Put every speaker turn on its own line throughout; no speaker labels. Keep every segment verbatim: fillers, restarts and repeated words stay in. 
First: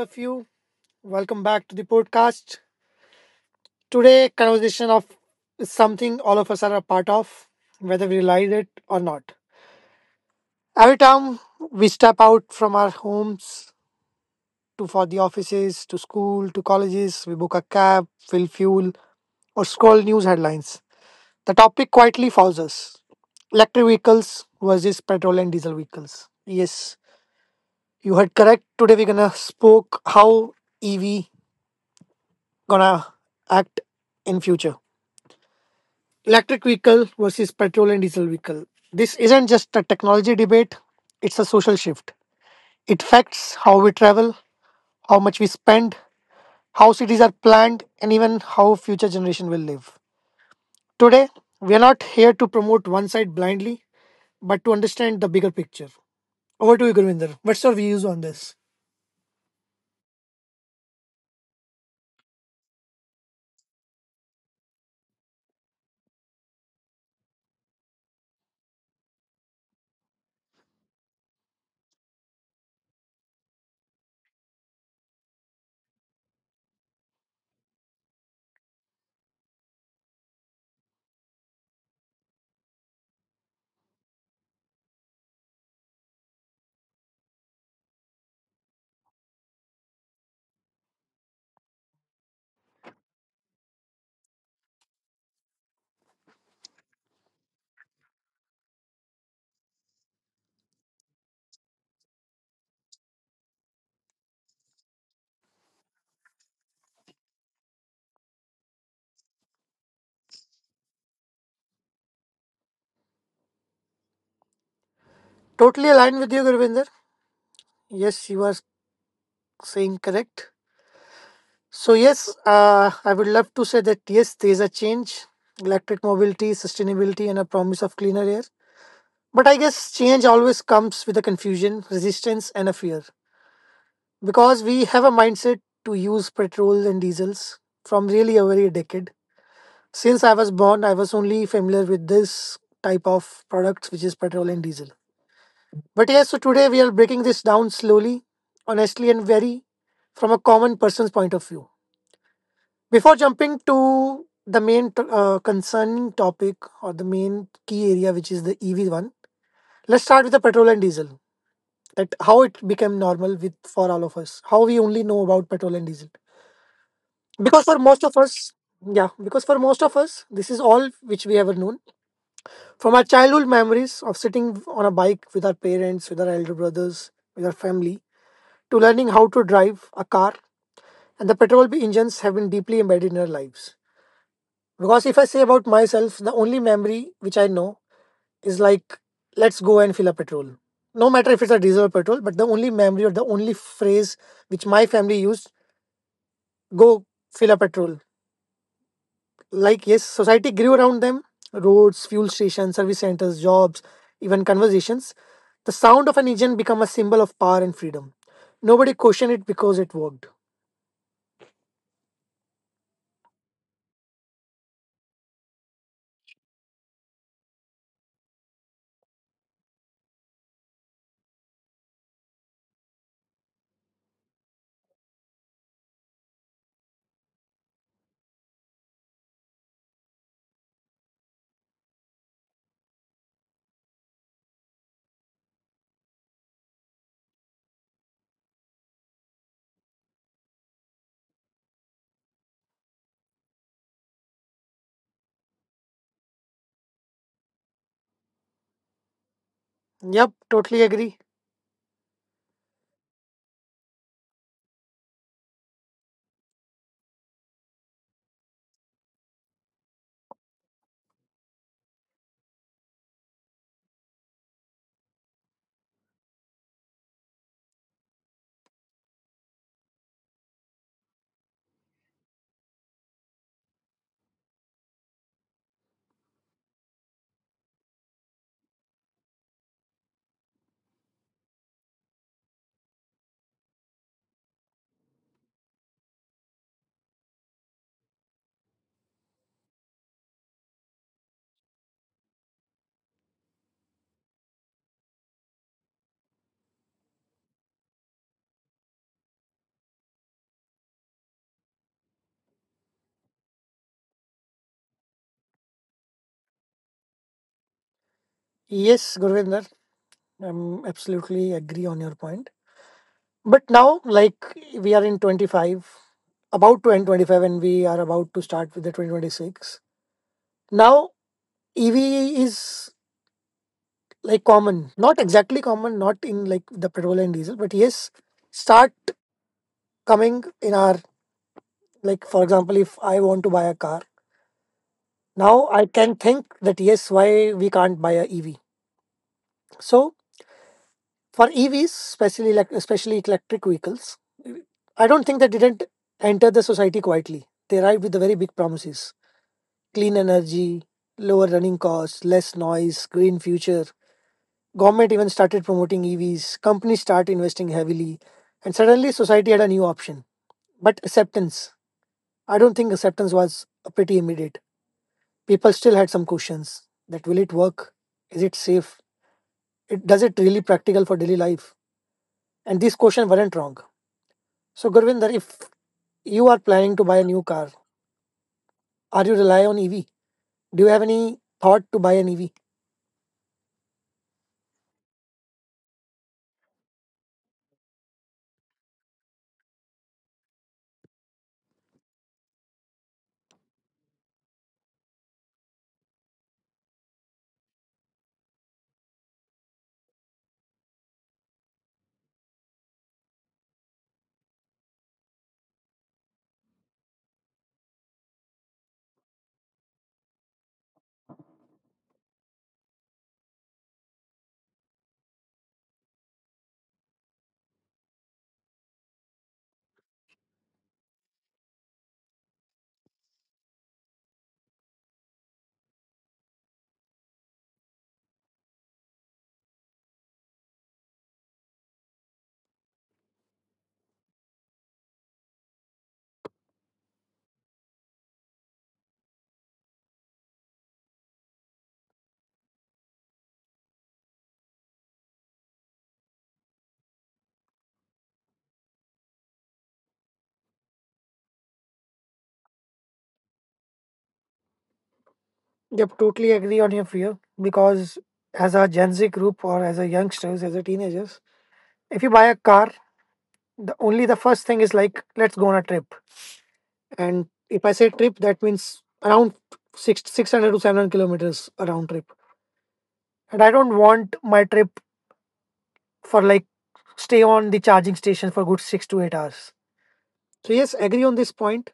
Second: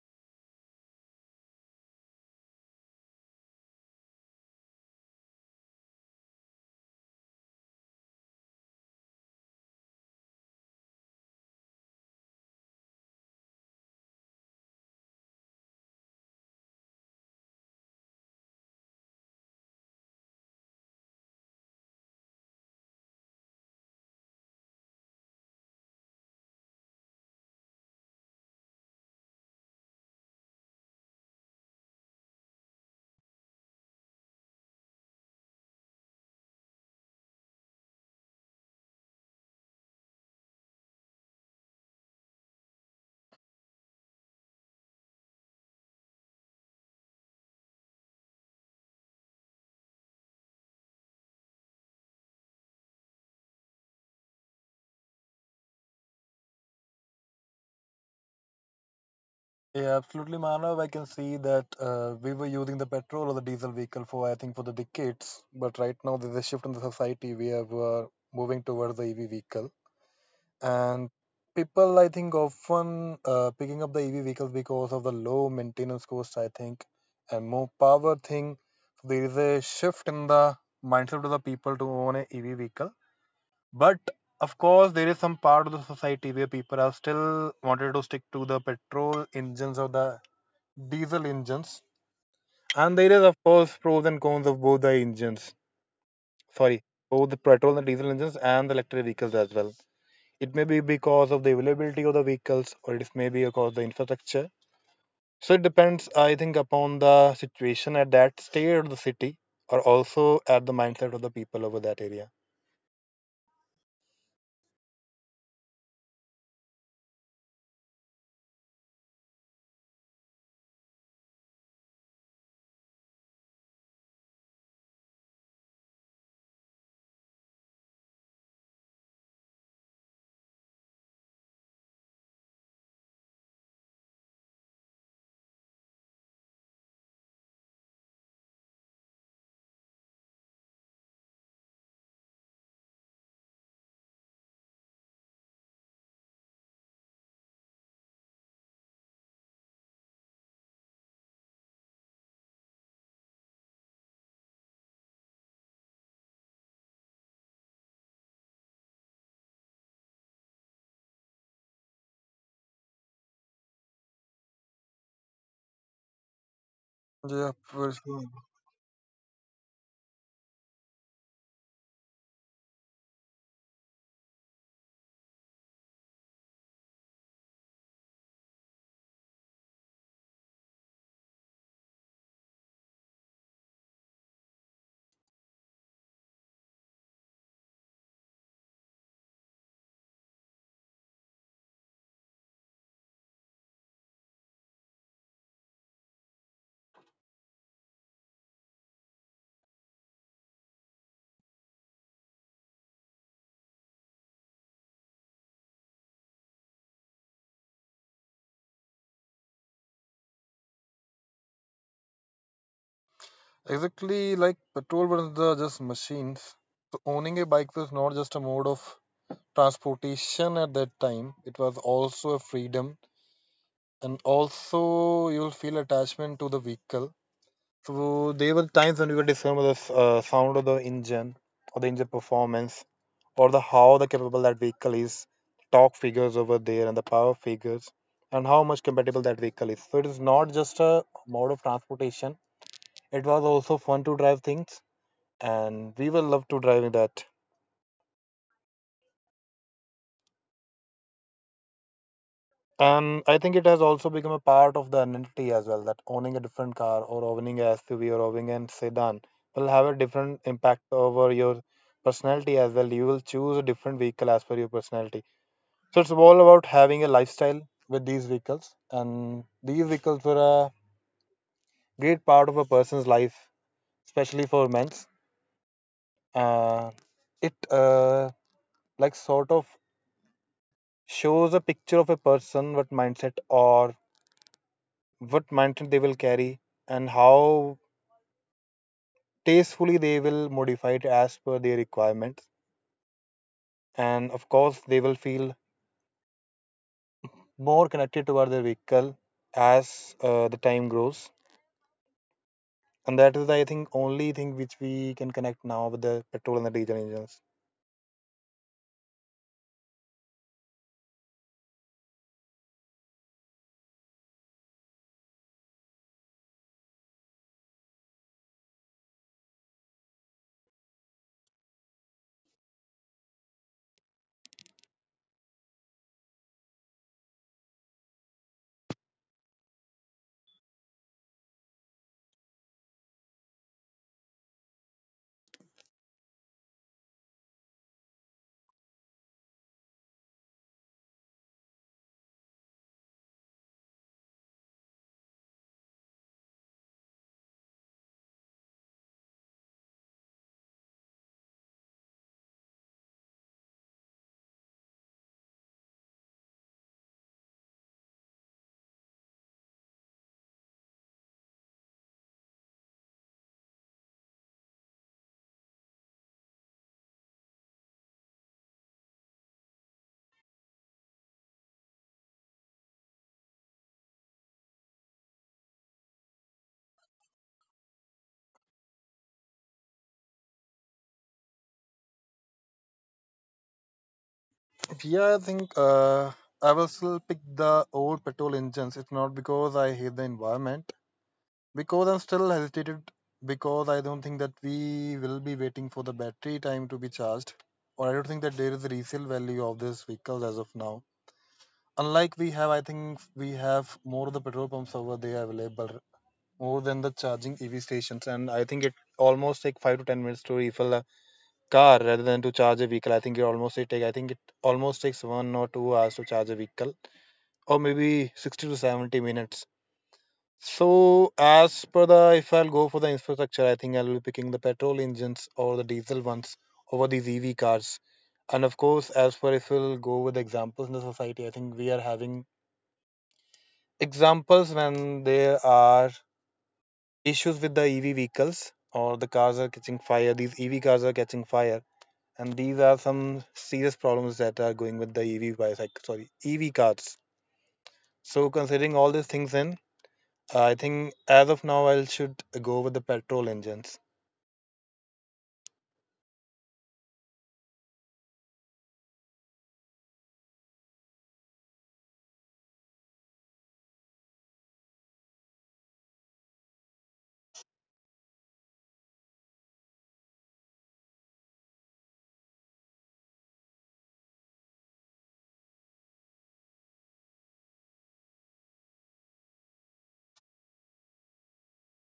of you. Welcome back to the podcast. Today, conversation of is something all of us are a part of, whether we realize it or not. Every time we step out from our homes to for the offices, to school, to colleges, we book a cab, fill fuel, or scroll news headlines. The topic quietly follows us. Electric vehicles versus petrol and diesel vehicles. Yes, you heard correct. Today we're gonna spoke how E V gonna act in future. Electric vehicle versus petrol and diesel vehicle, this isn't just a technology debate, it's a social shift. It affects how we travel, how much we spend, how cities are planned, and even how future generation will live. Today we are not here to promote one side blindly, but to understand the bigger picture. Over to you, Gurvinder. What's your views on this?
Yeah, absolutely, Manav. I can see that uh, we were using the petrol or the diesel vehicle for, I think, for the decades. But right now, there's a shift in the society. We are uh, moving towards the E V vehicle. And people, I think, often uh, picking up the E V vehicles because of the low maintenance cost, I think, and more power thing. So there is a shift in the mindset of the people to own a E V vehicle. But of course, there is some part of the society where people are still wanted to stick to the petrol engines of the diesel engines. And there is, of course, pros and cons of both the engines. Sorry, both the petrol and diesel engines and the electric vehicles as well. It may be because of the availability of the vehicles, or it may be because of the infrastructure. So it depends, I think, upon the situation at that state of the city, or also at the mindset of the people over that area.
Totally aligned with you, Gurvinder. Yes, you are saying correct. So yes, uh, I would love to say that yes, there is a change, electric mobility, sustainability, and a promise of cleaner air. But I guess change always comes with a confusion, resistance, and a fear because we have a mindset to use petrol and diesels from really over a decade. Since I was born, I was only familiar with this type of products, which is petrol and diesel. But yes, so today we are breaking this down slowly, honestly, and very from a common person's point of view. Before jumping to the main t- uh, concerning topic or the main key area, which is the E V one, let's start with the petrol and diesel. That how it became normal with for all of us. How we only know about petrol and diesel.
Yeah,
Because for
for
most of
sure.
us, yeah, because for most of us, this is all which we ever known, from our childhood memories of sitting on a bike with our parents, with our elder brothers, with our family, to learning how to drive a car. And the petrol engines have been deeply embedded in our lives. Because if I say about myself, the only memory which I know is like, let's go and fill a petrol. No matter if it's a diesel or petrol, but the only memory or the only phrase which my family used, go fill a petrol. Like, yes, society grew around them, roads, fuel stations, service centers, jobs, even conversations. The sound of an engine became a symbol of power and freedom. Nobody questioned it because it worked.
Exactly like petrol was the just machines. So owning a bike was not just a mode of transportation at that time. It was also a freedom and also you'll feel attachment to the vehicle. So there were times when we would discover the s- uh, sound of the engine or the engine performance or the how the capable that vehicle is, torque figures over there and the power figures and how much compatible that vehicle is. So it is not just a mode of transportation. It was also fun to drive things and we will love to drive that.
Yep, totally agree.
And I think it has also become a part of the identity as well that owning a different car or owning a S U V or owning a sedan will have a different impact over your personality as well. You will choose a different vehicle as per your personality. So it's all about having a lifestyle with these vehicles. And these vehicles were a great part of a person's life, especially for men's. Uh, it uh, like sort of shows a picture of a person, what mindset or what mindset they will carry and how tastefully they will modify it as per their requirements, and of course they will feel more connected toward their vehicle as uh, the time grows. And that is the, I think, only thing which we can connect now with the petrol and the diesel engines.
Yes, Gurvinder, I'm absolutely agree on your point. But now, like we are in twenty-five, about to end twenty-five, and we are about to start with the twenty twenty-six. Now, E V is like common, not exactly common, not in like the petrol and diesel, but yes, start coming in our, like, for example, if I want to buy a car, now I can think that yes, why we can't buy a E V. So for E Vs, especially like especially electric vehicles, I don't think they didn't enter the society quietly. They arrived with the very big promises, clean energy, lower running costs, less noise, green future. Government even started promoting E Vs. Companies start investing heavily, and suddenly society had a new option. But acceptance, I don't think acceptance was pretty immediate. People still had some questions that will it work? Is it safe? It does it really practical for daily life? And these questions weren't wrong. So Gurvinder, if you are planning to buy a new car, are you rely on E V? Do you have any thought to buy an E V?
Yeah, I think uh, I will still pick the old petrol engines. It's not because I hate the environment, because I'm still hesitated, because I don't think that we will be waiting for the battery time to be charged, or I don't think that there is a resale value of these vehicles as of now. Unlike we have, I think, we have more of the petrol pumps over there available more than the charging EV stations. And I think it almost take five to ten minutes to refill a car rather than to charge a vehicle. i think it almost it take I think it almost takes one or two hours to charge a vehicle, or maybe sixty to seventy minutes. So as per the if I'll go for the infrastructure, I think I'll be picking the petrol engines or the diesel ones over these EV cars. And of course, as per, if we'll go with examples in the society, I think we are having examples when there are issues with the E V vehicles, or the cars are catching fire, these E V cars are catching fire, and these are some serious problems that are going with the E V bicycle, sorry, E V cars. So considering all these things in, I think as of now I should go with the petrol engines.
Yep, totally agree on your fear because as a Gen Z group or as a youngsters, as a teenagers, if you buy a car, the only the first thing is like let's go on a trip. And if I say trip, that means around six six hundred to seven hundred kilometers a round trip. And I don't want my trip for like stay on the charging station for good six to eight hours. So yes, agree on this point.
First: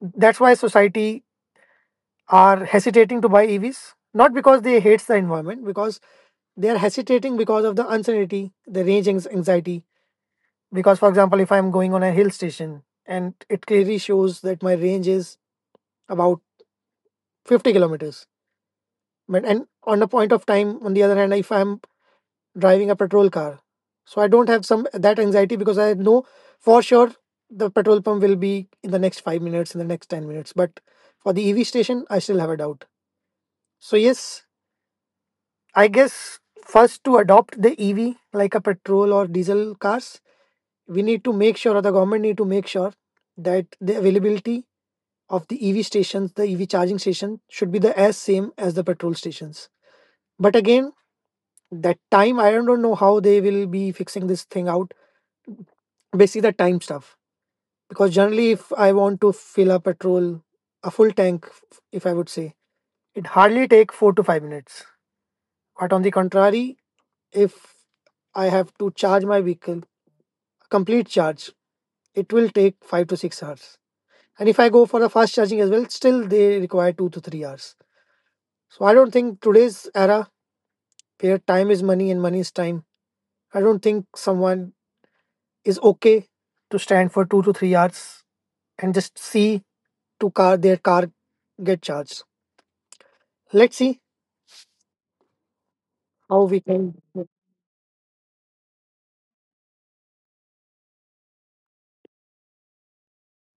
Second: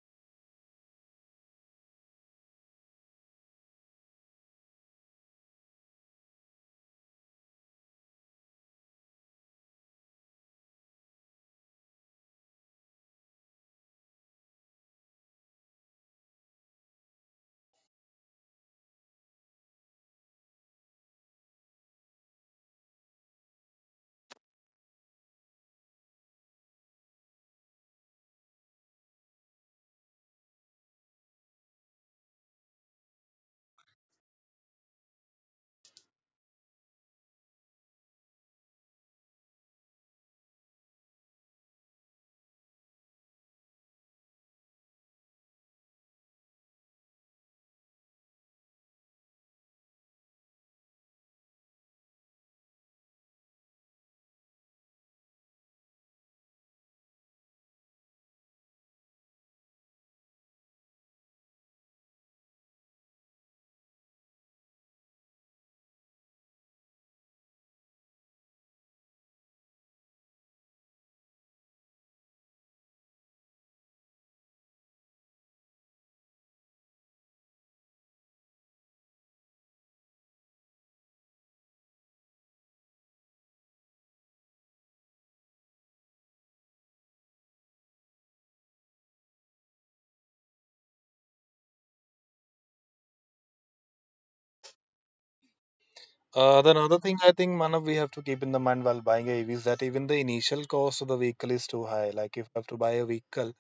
That's why society are hesitating to buy E Vs. Not because they hates the environment, because they are hesitating because of the uncertainty, the range anx- anxiety. Because, for example, if I'm going on a hill station and it clearly shows that my range is about fifty kilometers, but and on the point of time, on the other hand, if I'm driving a petrol car, so I don't have some that anxiety because I know for sure the petrol pump will be in the next five minutes, in the next ten minutes. But for the E V station, I still have a doubt. So, yes, I guess first to adopt the E V like a petrol or diesel cars, we need to make sure or the government need to make sure that the availability of the EV stations, the EV charging station should be the as same as the petrol stations. But again, that time I don't know how they will be fixing this thing out, basically the time stuff. Because generally if I want to fill a petrol, a full tank, if I would say it hardly take four to five minutes. But on the contrary, if I have to charge my vehicle, complete charge, it will take five to six hours. And if I go for a fast charging as well, still they require two to three hours. So I don't think today's era where time is money and money is time, I don't think someone is okay to stand for two to three hours and just see to car their car get charged. Let's see how
Uh,
we
then
can.
another thing, I think, Manav, we have to keep in the mind while buying a E V is that even the initial cost of the vehicle is too high. Like if I have to buy a vehicle.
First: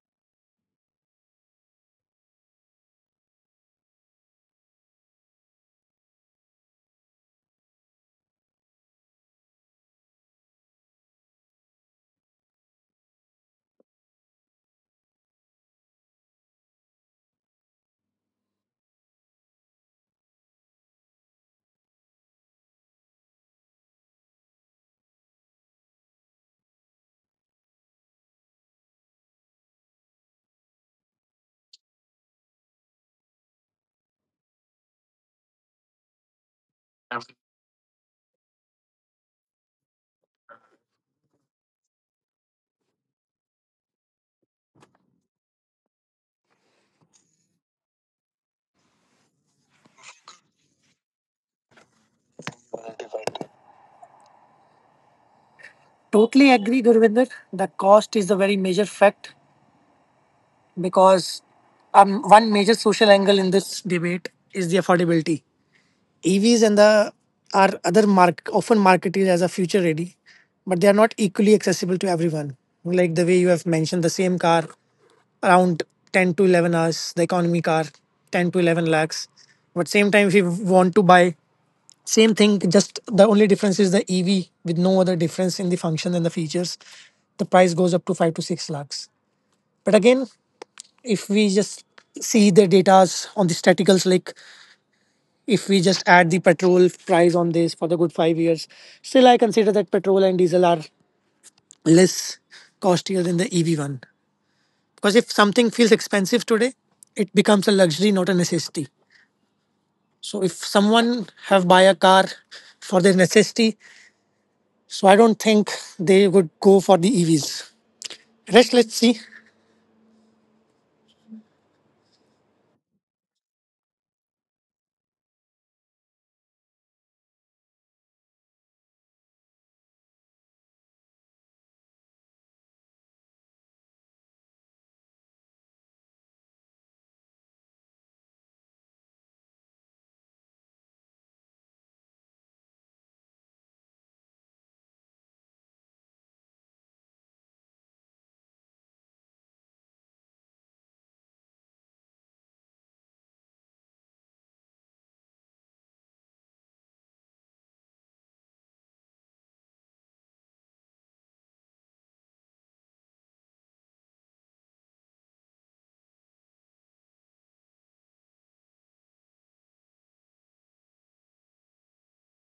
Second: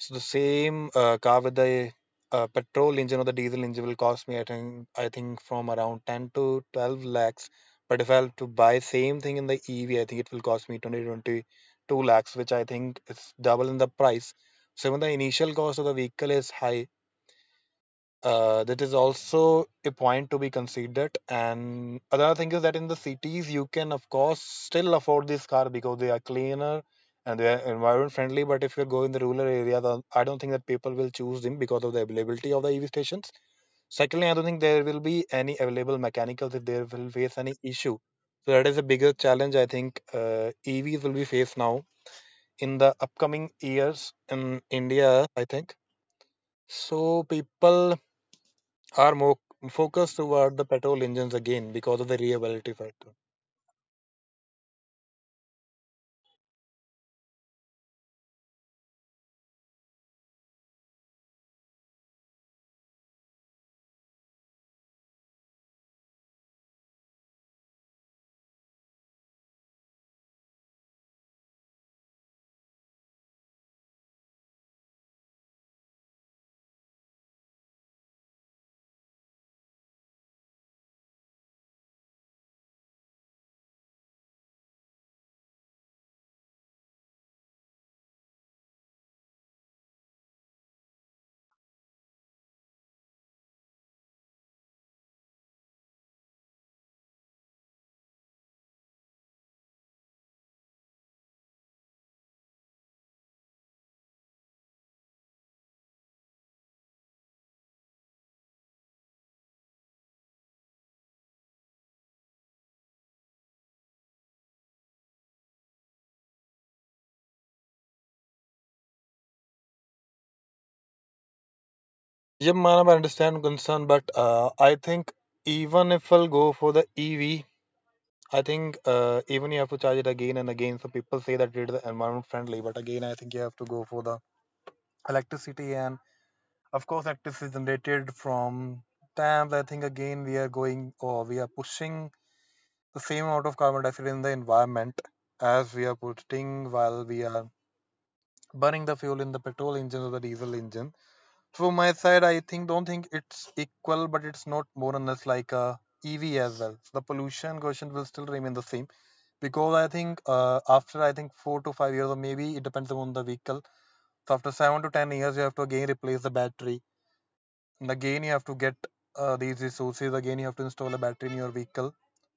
So the same uh, car with the uh, petrol engine or the diesel engine will cost me, I think, I think from around ten to twelve lakhs. But if I have to buy same thing in the E V, I think it will cost me 20 22 lakhs, which I think is double in the price. So even the initial cost of the vehicle is high, uh, that is also a point to be considered. And another thing is that in the cities, you can, of course, still afford this car because they are cleaner and they are environment friendly. But if you go in the rural areas, uh, I don't think that people will choose them because of the availability of the E V stations. Secondly, I don't think there will be any available mechanicals if they will face any issue. So that is the biggest challenge I think uh, E Vs will be faced now in the upcoming years in India, I think. So people are more focused toward the petrol engines again because of the reliability factor.
Totally agree, Gurvinder. The cost is a very major fact because um, one major social angle in this debate is the affordability. E Vs and the are other mark often marketed as a future ready, but they are not equally accessible to everyone. Like the way you have mentioned, the same car around ten to eleven hours, the economy car ten to eleven lakhs. But same time, if you want to buy same thing, just the only difference is the E V with no other difference in the function and the features, the price goes up to five to six lakhs. But again, if we just see the data on the staticals, like if we just add the petrol price on this for the good five years, still I consider that petrol and diesel are less costlier than the E V one. Because if something feels expensive today, it becomes a luxury, not a necessity. So if someone have buy a car for their necessity, so I don't think they would go for the E Vs. Rest, let's see.
Yeah, Manav, I understand concern, but uh, I think even if I'll go for the E V, I think uh, even you have to charge it again and again. So people say that it is environment friendly, but again, I think you have to go for the electricity, and of course, electricity is generated from dams. I think again we are going or we are pushing the same amount of carbon dioxide in the environment as we are putting while we are burning the fuel in the petrol engine or the diesel engine. From my side, I think don't think it's equal, but it's not more or less like a E V as well. So the pollution quotient will still remain the same because I think uh, after I think four to five years, or maybe it depends on the vehicle. So after seven to ten years, you have to again replace the battery. And again, you have to get uh, these resources. Again, you have to install a battery in your vehicle.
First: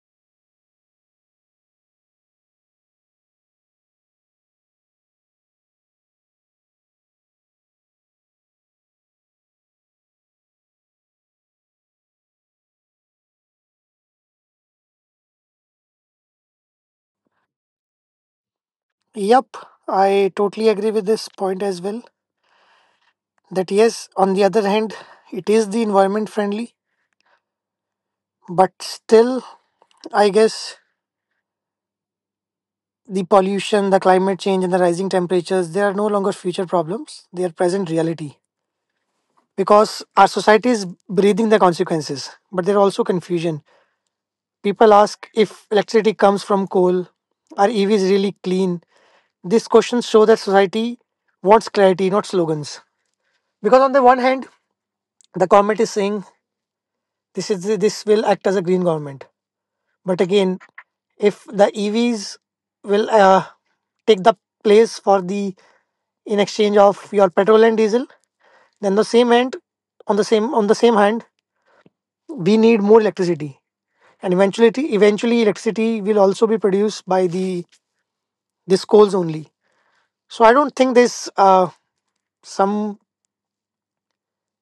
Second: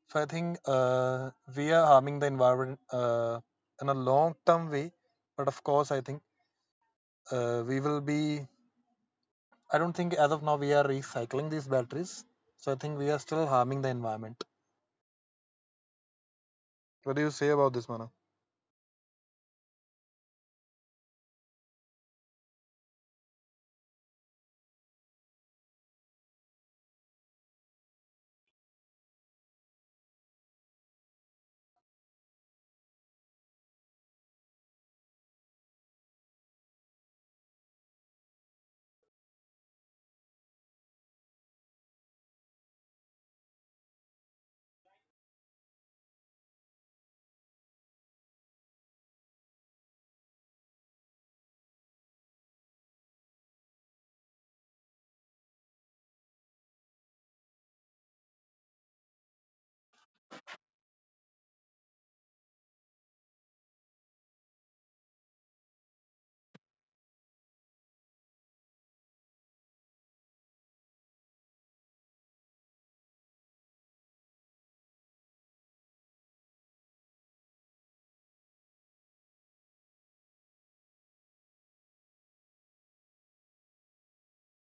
So I think uh, we are harming the environment uh, in a long term way, but of course, I think uh, we will be I don't think as of now we are recycling these batteries. So I think we are still harming the environment. What do you say about this, Mana?
Yup, I totally agree with this point as well. That yes, on the other hand, it is the environment friendly, but still, I guess the pollution, the climate change, and the rising temperatures, they are no longer future problems. They are present reality. Because our society is breathing the consequences, but there are also confusion. People ask if electricity comes from coal, are E Vs really clean? These questions show that society wants clarity, not slogans. Because on the one hand, the government is saying this is this will act as a green government, but again, if the E Vs will uh, take the place for the in exchange of your petrol and diesel, then the same hand, on the same on the same hand we need more electricity, and eventually eventually electricity will also be produced by the this coals only. So I don't think there's uh, some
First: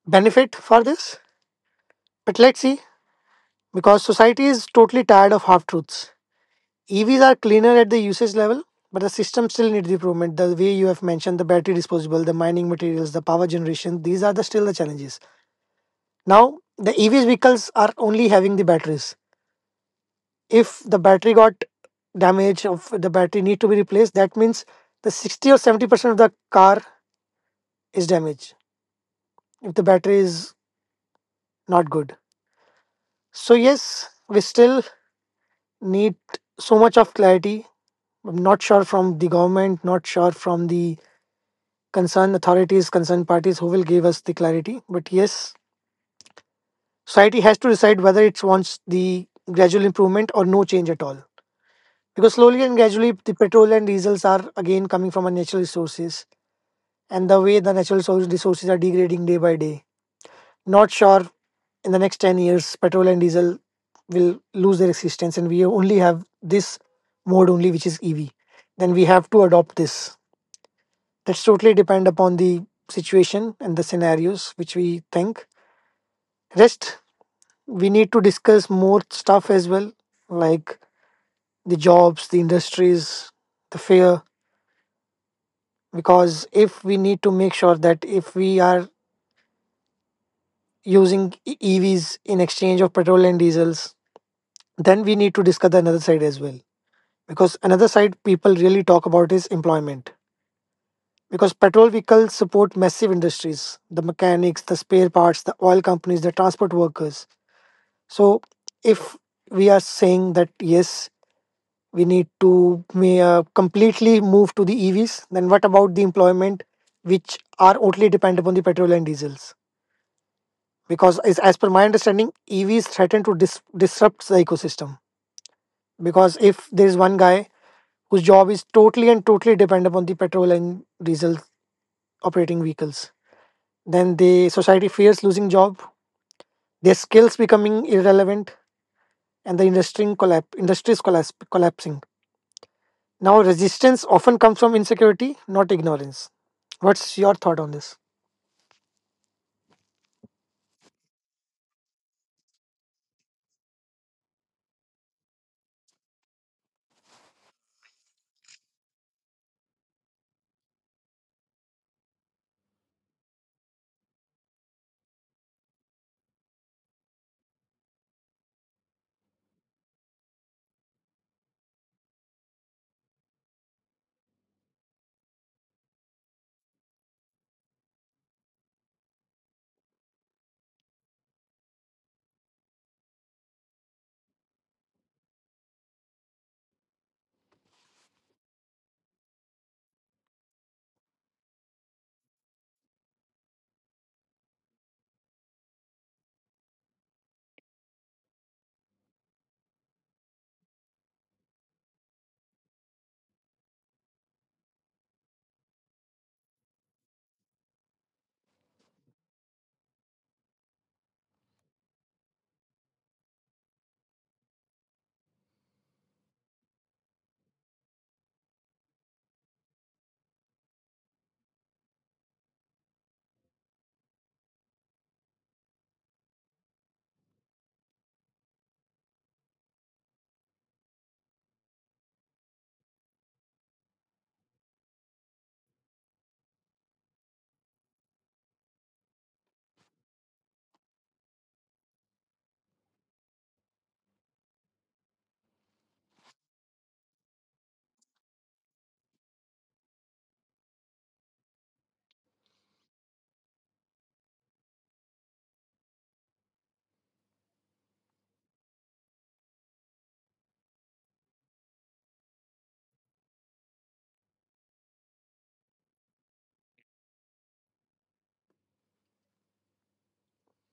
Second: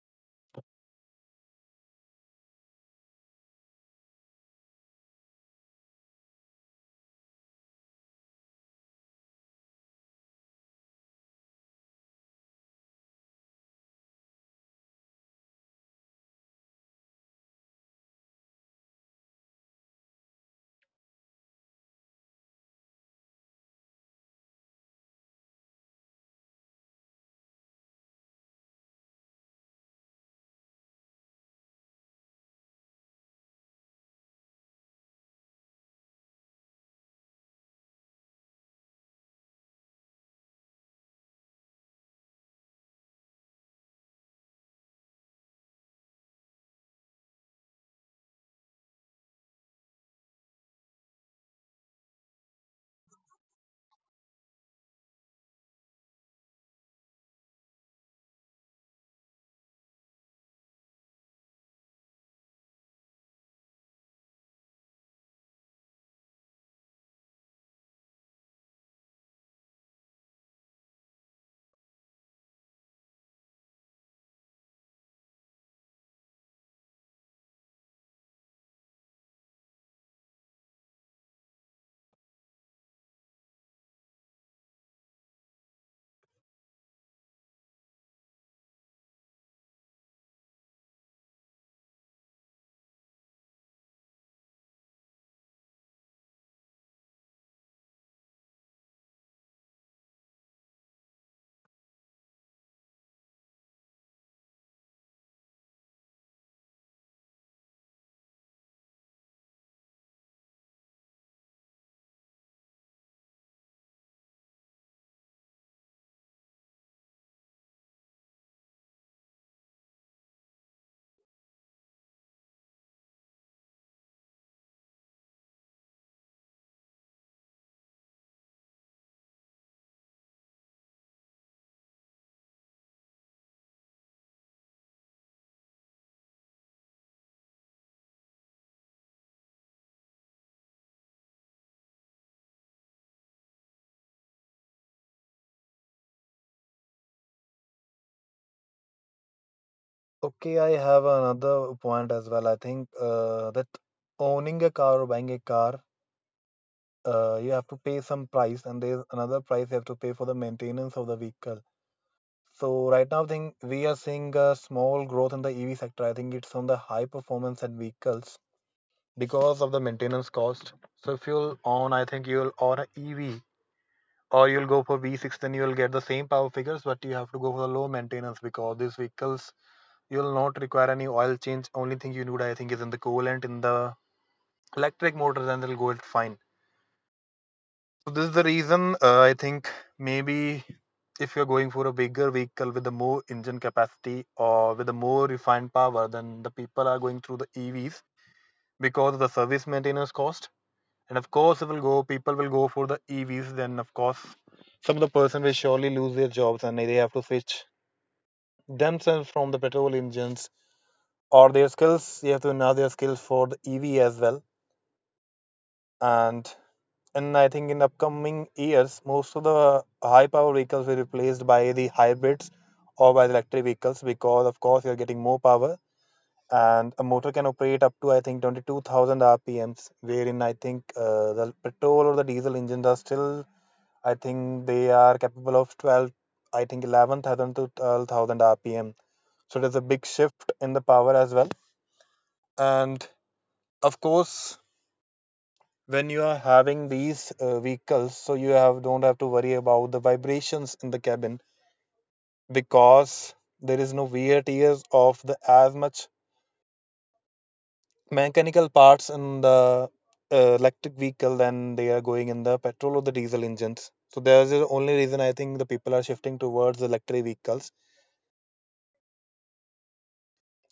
benefit for this, but let's see. Because society is totally tired of half truths. EVs are cleaner at the usage level, but the system still needs improvement. The way you have mentioned, the battery disposable, the mining materials, the power generation, these are the still the challenges. Now, the E V vehicles are only having the batteries. If the battery got damage, of the battery need to be replaced, that means the sixty or seventy percent of the car is damaged if the battery is not good. So, yes, we still need so much of clarity. I'm not sure from the government, not sure from the concerned authorities, concerned parties who will give us the clarity. But yes, society has to decide whether it wants the gradual improvement or no change at all. Because slowly and gradually the petrol and diesels are again coming from unnatural natural resources, and the way the natural so- resources are degrading day by day, not sure in the next ten years petrol and diesel will lose their existence and we only have this mode only, which is EV. Then we have to adopt this. That's totally depend upon the situation and the scenarios which we think. Rest, we need to discuss more stuff as well, like the jobs, the industries, the fear. Because if we need to make sure that if we are using E- EVs in exchange of petrol and diesels, then we need to discuss the another side as well. Because another side people really talk about is employment. Because petrol vehicles support massive industries, the mechanics, the spare parts, the oil companies, the transport workers. So if we are saying that yes, we need to may, uh, completely move to the E Vs, then what about the employment, which are totally dependent upon the petrol and diesels? Because as, as per my understanding, EVs threaten to dis- disrupt the ecosystem. Because if there is one guy whose job is totally and totally dependent upon the petrol and diesel operating vehicles, then the society fears losing job, their skills becoming irrelevant, and the industry collapse industries collapse collapsing. Now resistance often comes from insecurity, not ignorance. What's your thought on this?
Okay, I have another point as well. I think uh, that owning a car or buying a car, uh, you have to pay some price, and there's another price you have to pay for the maintenance of the vehicle. So right now, I think we are seeing a small growth in the E V sector. I think it's on the high performance and vehicles because of the maintenance cost. So if you'll own, I think you'll own an E V. Or you'll go for V six, then you'll get the same power figures, but you have to go for the low maintenance because these vehicles, you'll not require any oil change. Only thing you need, I think, is in the coolant in the electric motors, and they'll go it fine. So this is the reason uh, I think maybe if you're going for a bigger vehicle with a more engine capacity or with a more refined power, then the people are going through the E Vs because of the service maintenance cost. And of course, it will go. People will go for the E Vs. Then, of course, some of the person will surely lose their jobs, and they have to switch themselves from the petrol engines or their skills. You have to enhance their skills for the E V as well. And and I think in upcoming years, most of the high power vehicles will be replaced by the hybrids or by the electric vehicles because, of course, you are getting more power. And a motor can operate up to I think twenty-two thousand R P Ms, wherein I think uh, the petrol or the diesel engines are still, I think, they are capable of twelve, I think eleven thousand to twelve thousand R P M. So there's a big shift in the power as well. And of course, when you are having these uh, vehicles, so you have don't have to worry about the vibrations in the cabin because there is no wear tears of the as much mechanical parts in the uh, electric vehicle than they are going in the petrol or the diesel engines. So there's the only reason I think the people are shifting towards electric vehicles.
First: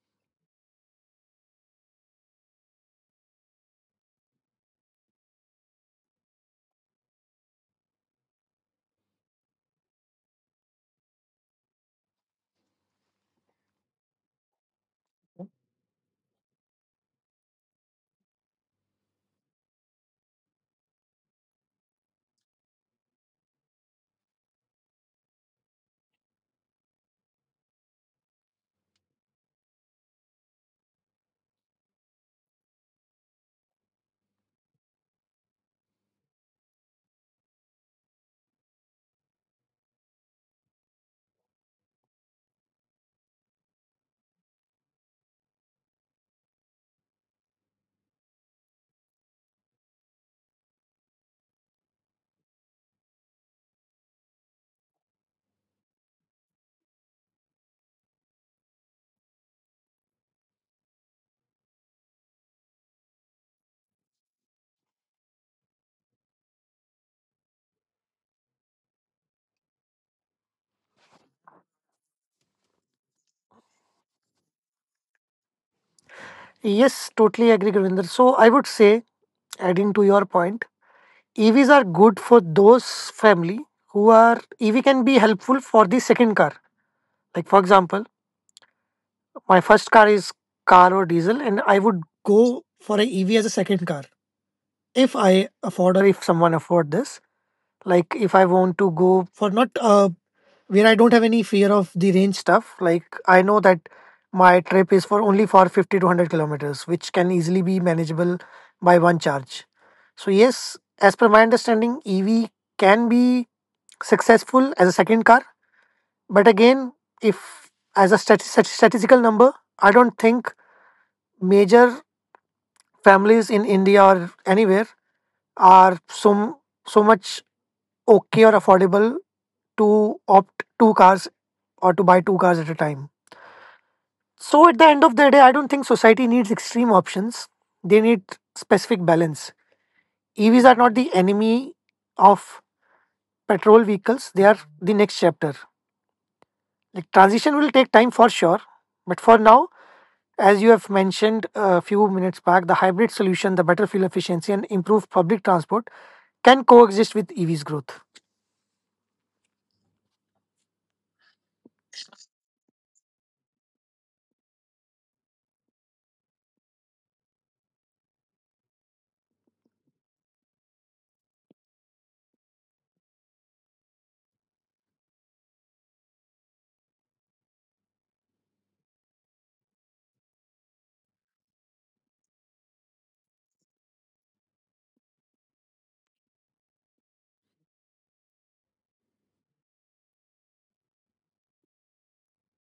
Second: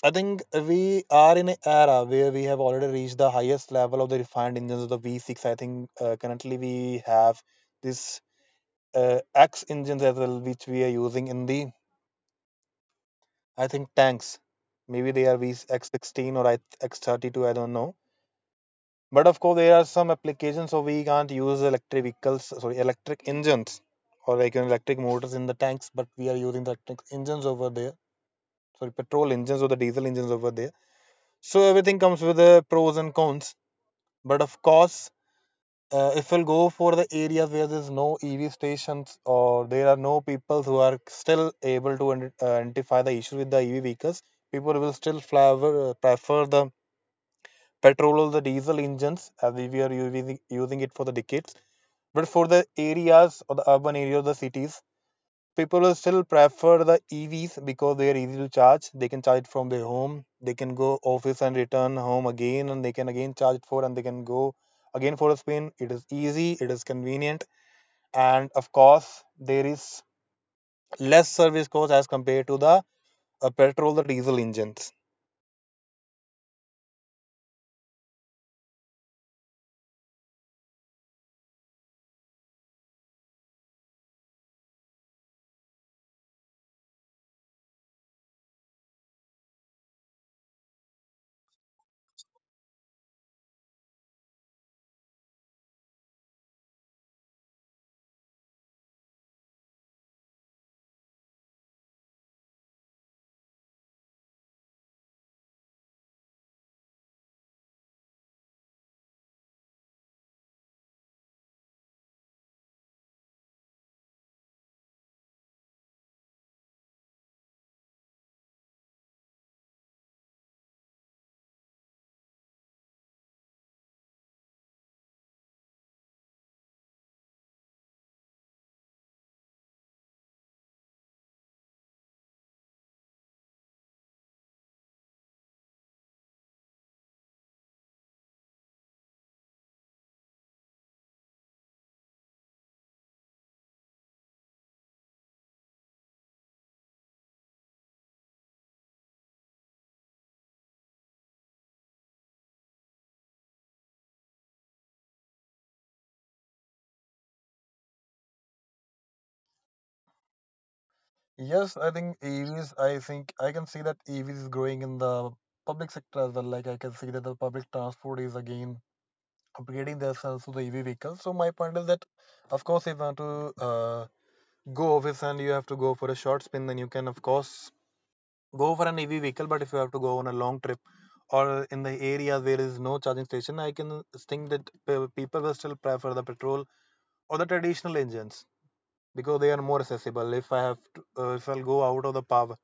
I think we are in an era where we have already reached the highest level of the refined engines of the V six. I think uh, currently we have this uh, X engines as well, which we are using in the I think tanks. Maybe they are V X sixteen or I- X thirty-two. I don't know. But of course, there are some applications so we can't use electric vehicles, sorry, electric engines or like you know, electric motors in the tanks. But we are using the electric engines over there. Sorry, petrol engines or the diesel engines over there. So everything comes with the pros and cons. But of course, uh, if we'll go for the areas where there's no E V stations or there are no people who are still able to ident- uh, identify the issue with the E V vehicles, people will still flavor, prefer the petrol or the diesel engines as we are using, using it for the decades. But for the areas or the urban areas, the cities, people will still prefer the E Vs because they are easy to charge. They can charge it from their home. They can go office and return home again, and they can again charge it for, and they can go again for a spin. It is easy. It is convenient, and of course, there is less service cost as compared to the uh, petrol or diesel engines.
Yes, totally agree, Gurinder. So I would say, adding to your point, E Vs are good for those family who are E V can be helpful for the second car. Like for example, my first car is car or diesel, and I would go for a E V as a second car if I afford or if someone afford this. Like if I want to go for not uh, where I don't have any fear of the range stuff. Like I know that my trip is for only for fifty to one hundred kilometers, which can easily be manageable by one charge. So yes, as per my understanding, E V can be successful as a second car. But again, if as a stat- stat- statistical number, I don't think major families in India or anywhere are so so much okay or affordable to opt two cars or to buy two cars at a time. So at the end of the day, I don't think society needs extreme options. They need specific balance. E Vs are not the enemy of petrol vehicles. They are the next chapter. Like transition will take time for sure, but for now, as you have mentioned a few minutes back, the hybrid solution, the better fuel efficiency, and improved public transport can coexist with E Vs' growth.
Yes, I think E Vs. I think I can see that E Vs is growing in the public sector as well. Like I can see that the public transport is again upgrading themselves to the E V vehicle. So my point is that, of course, if you want to uh, go office and you have to go for a short spin, then you can of course go for an E V vehicle. But if you have to go on a long trip or in the area there is no charging station, I can think that pe- people will still prefer the petrol or the traditional engines because they are more accessible. If I have to, uh, if I'll go out of the power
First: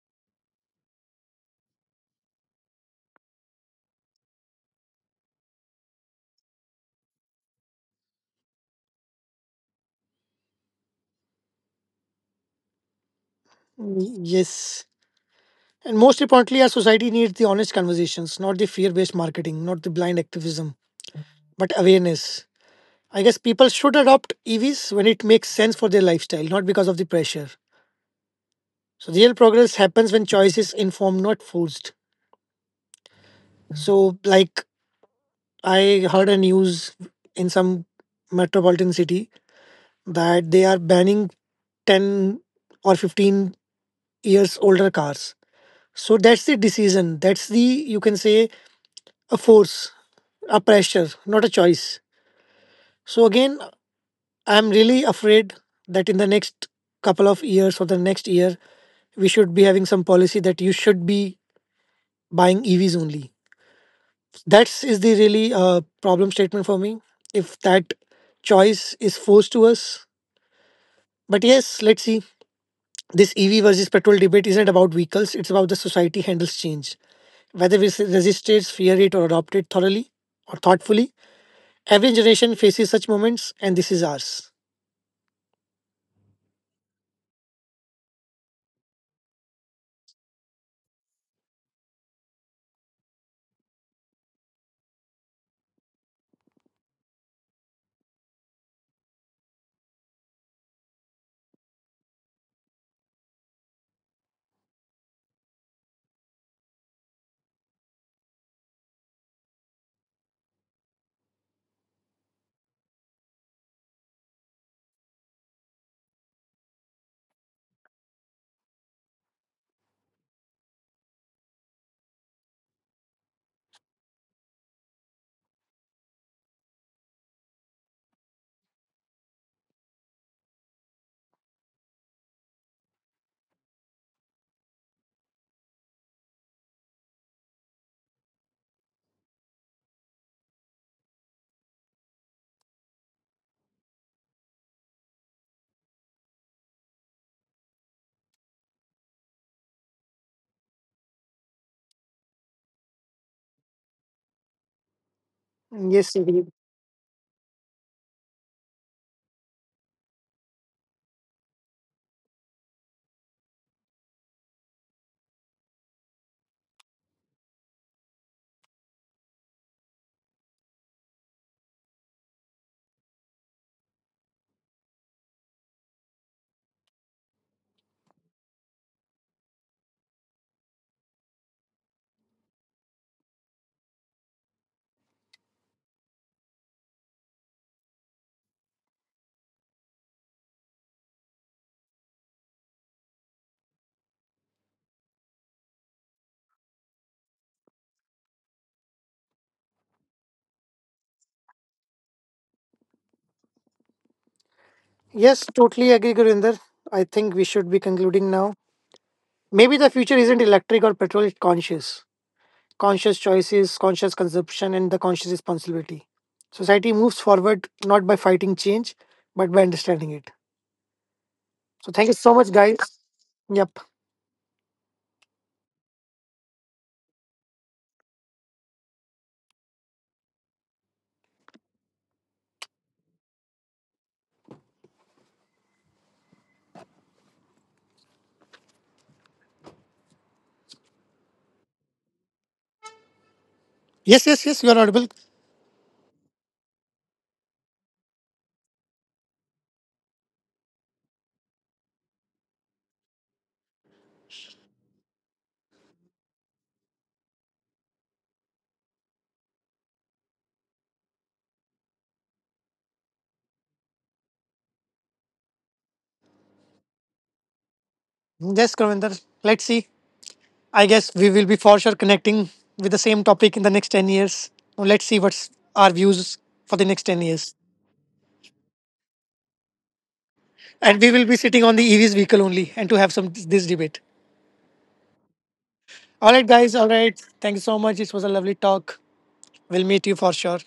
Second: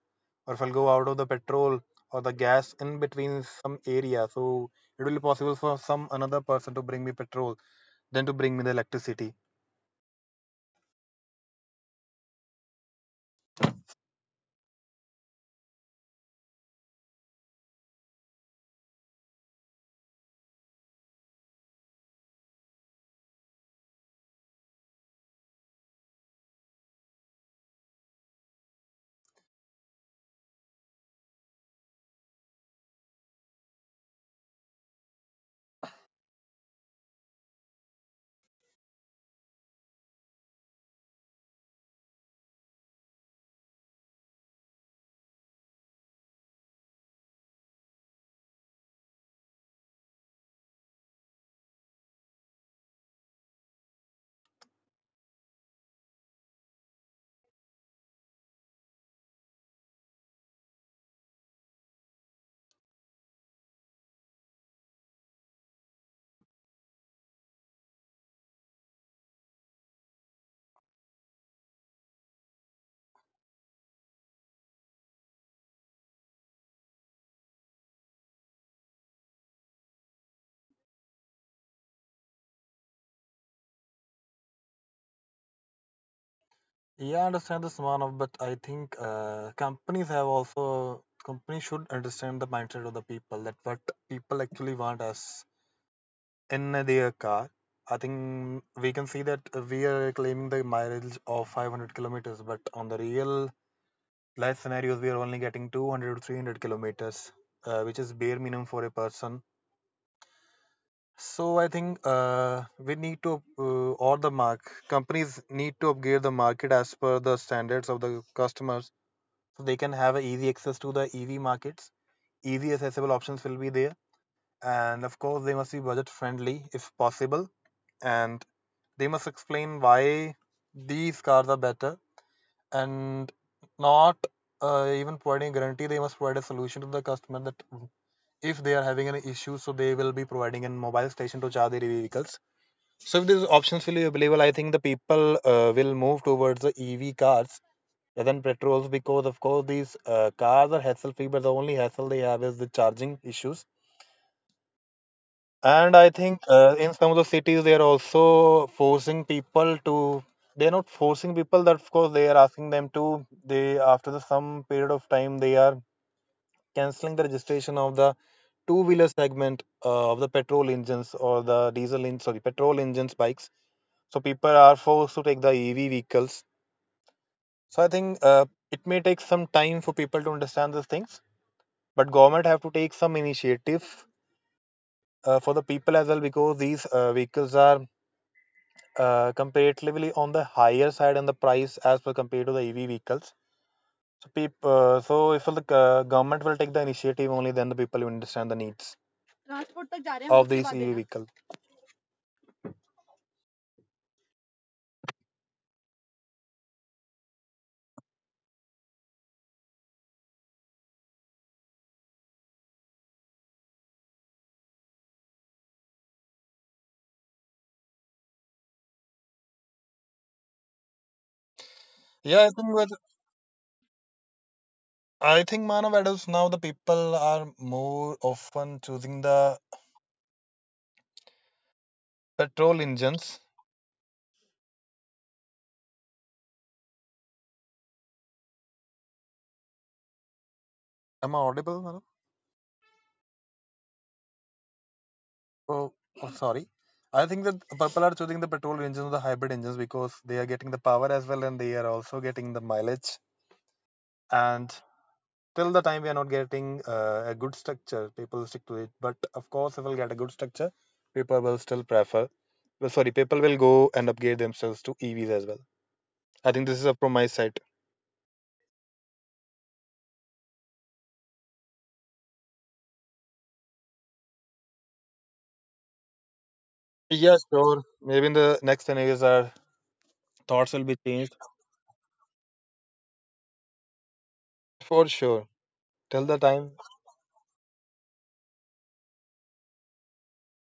or if I'll go out of the petrol or the gas in between some area, so it will be possible for some another person to bring me petrol than to bring me the electricity.
Mm, yes. And most importantly, our society needs the honest conversations, not the fear based marketing, not the blind activism, but awareness. I guess people should adopt E Vs when it makes sense for their lifestyle, not because of the pressure. So, real progress happens when choice is informed, not forced. So, like, I heard a news in some metropolitan city that they are banning ten or fifteen years older cars. So that's the decision, that's the, you can say, a force, a pressure, not a choice. So again, I'm really afraid that in the next couple of years or the next year, we should be having some policy that you should be buying EVs only. That is the really uh, problem statement for me if that choice is forced to us. But yes, let's see. This EV versus petrol debate isn't about vehicles, it's about the society handles change. Whether we resist it, fear it, or adopt it thoroughly or thoughtfully, every generation faces such moments, and this is ours.
Yeah, I understand this, Manav, but I think uh, companies have also companies should understand the mindset of the people that what people actually want us in their car. I think we can see that we are claiming the mileage of five hundred kilometers, but on the real life scenarios, we are only getting two hundred to three hundred kilometers, uh, which is bare minimum for a person. So I think uh, we need to uh, or the mark companies need to upgrade the market as per the standards of the customers, so they can have a easy access to the E V markets. Easy accessible options will be there, and of course they must be budget friendly if possible, and they must explain why these cars are better and not uh, even providing a guarantee. They must provide a solution to the customer that if they are having an issue, so they will be providing a mobile station to charge their vehicles. So if these options will be available, I think the people uh, will move towards the E V cars rather than petrols because, of course, these uh, cars are hassle-free, but the only hassle they have is the charging issues. And
Yes,
I
indeed.
think uh, in some of the cities, they are also forcing people to. They are not forcing people. That of course, they are asking them to. They after the, some period of time, they are canceling the registration of the two-wheeler segment uh, of the petrol engines or the diesel in sorry, petrol engines bikes, so people are forced to take the EV vehicles. So I think uh, it may take some time for people to understand these things, but government have to take some initiative uh, for the people as well because these uh, vehicles are uh, comparatively on the higher side in the price as per compared to the EV vehicles. So people uh, so if the uh, government will take the initiative only then the people will understand the needs of these E V vehicle.
Yes, totally agree, Gurinder. I think we should be concluding now. Maybe the future isn't electric or petrol, it's conscious. Conscious choices, conscious consumption, and the conscious responsibility. Society moves forward not by fighting change, but by understanding it. So thank you so much,
Yeah, I
guys.
think with,
Yep.
I think Manav Adams now the people are more often choosing the petrol engines. Am I audible, madam?
Yes, yes, yes. You are audible.
Oh, oh, sorry. I think that people are choosing the petrol engines or the hybrid engines because they are getting the power as well and they are also getting the mileage. And till the time we are not getting uh, a good structure, people stick to it. But of course, if we'll get a good structure, people will still prefer. Well, sorry, people will go and upgrade themselves to E Vs as well. I think this is up from my side.
Yes, Gurinder. Let's see. I guess we will be for sure connecting with the same topic in the next ten years. Now let's see what's our views for the next ten
Yeah,
years.
sure. Maybe in the next ten years, our thoughts will be
And we will
changed.
be sitting on the E V's vehicle only and to have some this debate.
For sure. Till the
All right,
time,
guys. All right. Thank you so much. It was a lovely talk. We'll meet you for sure.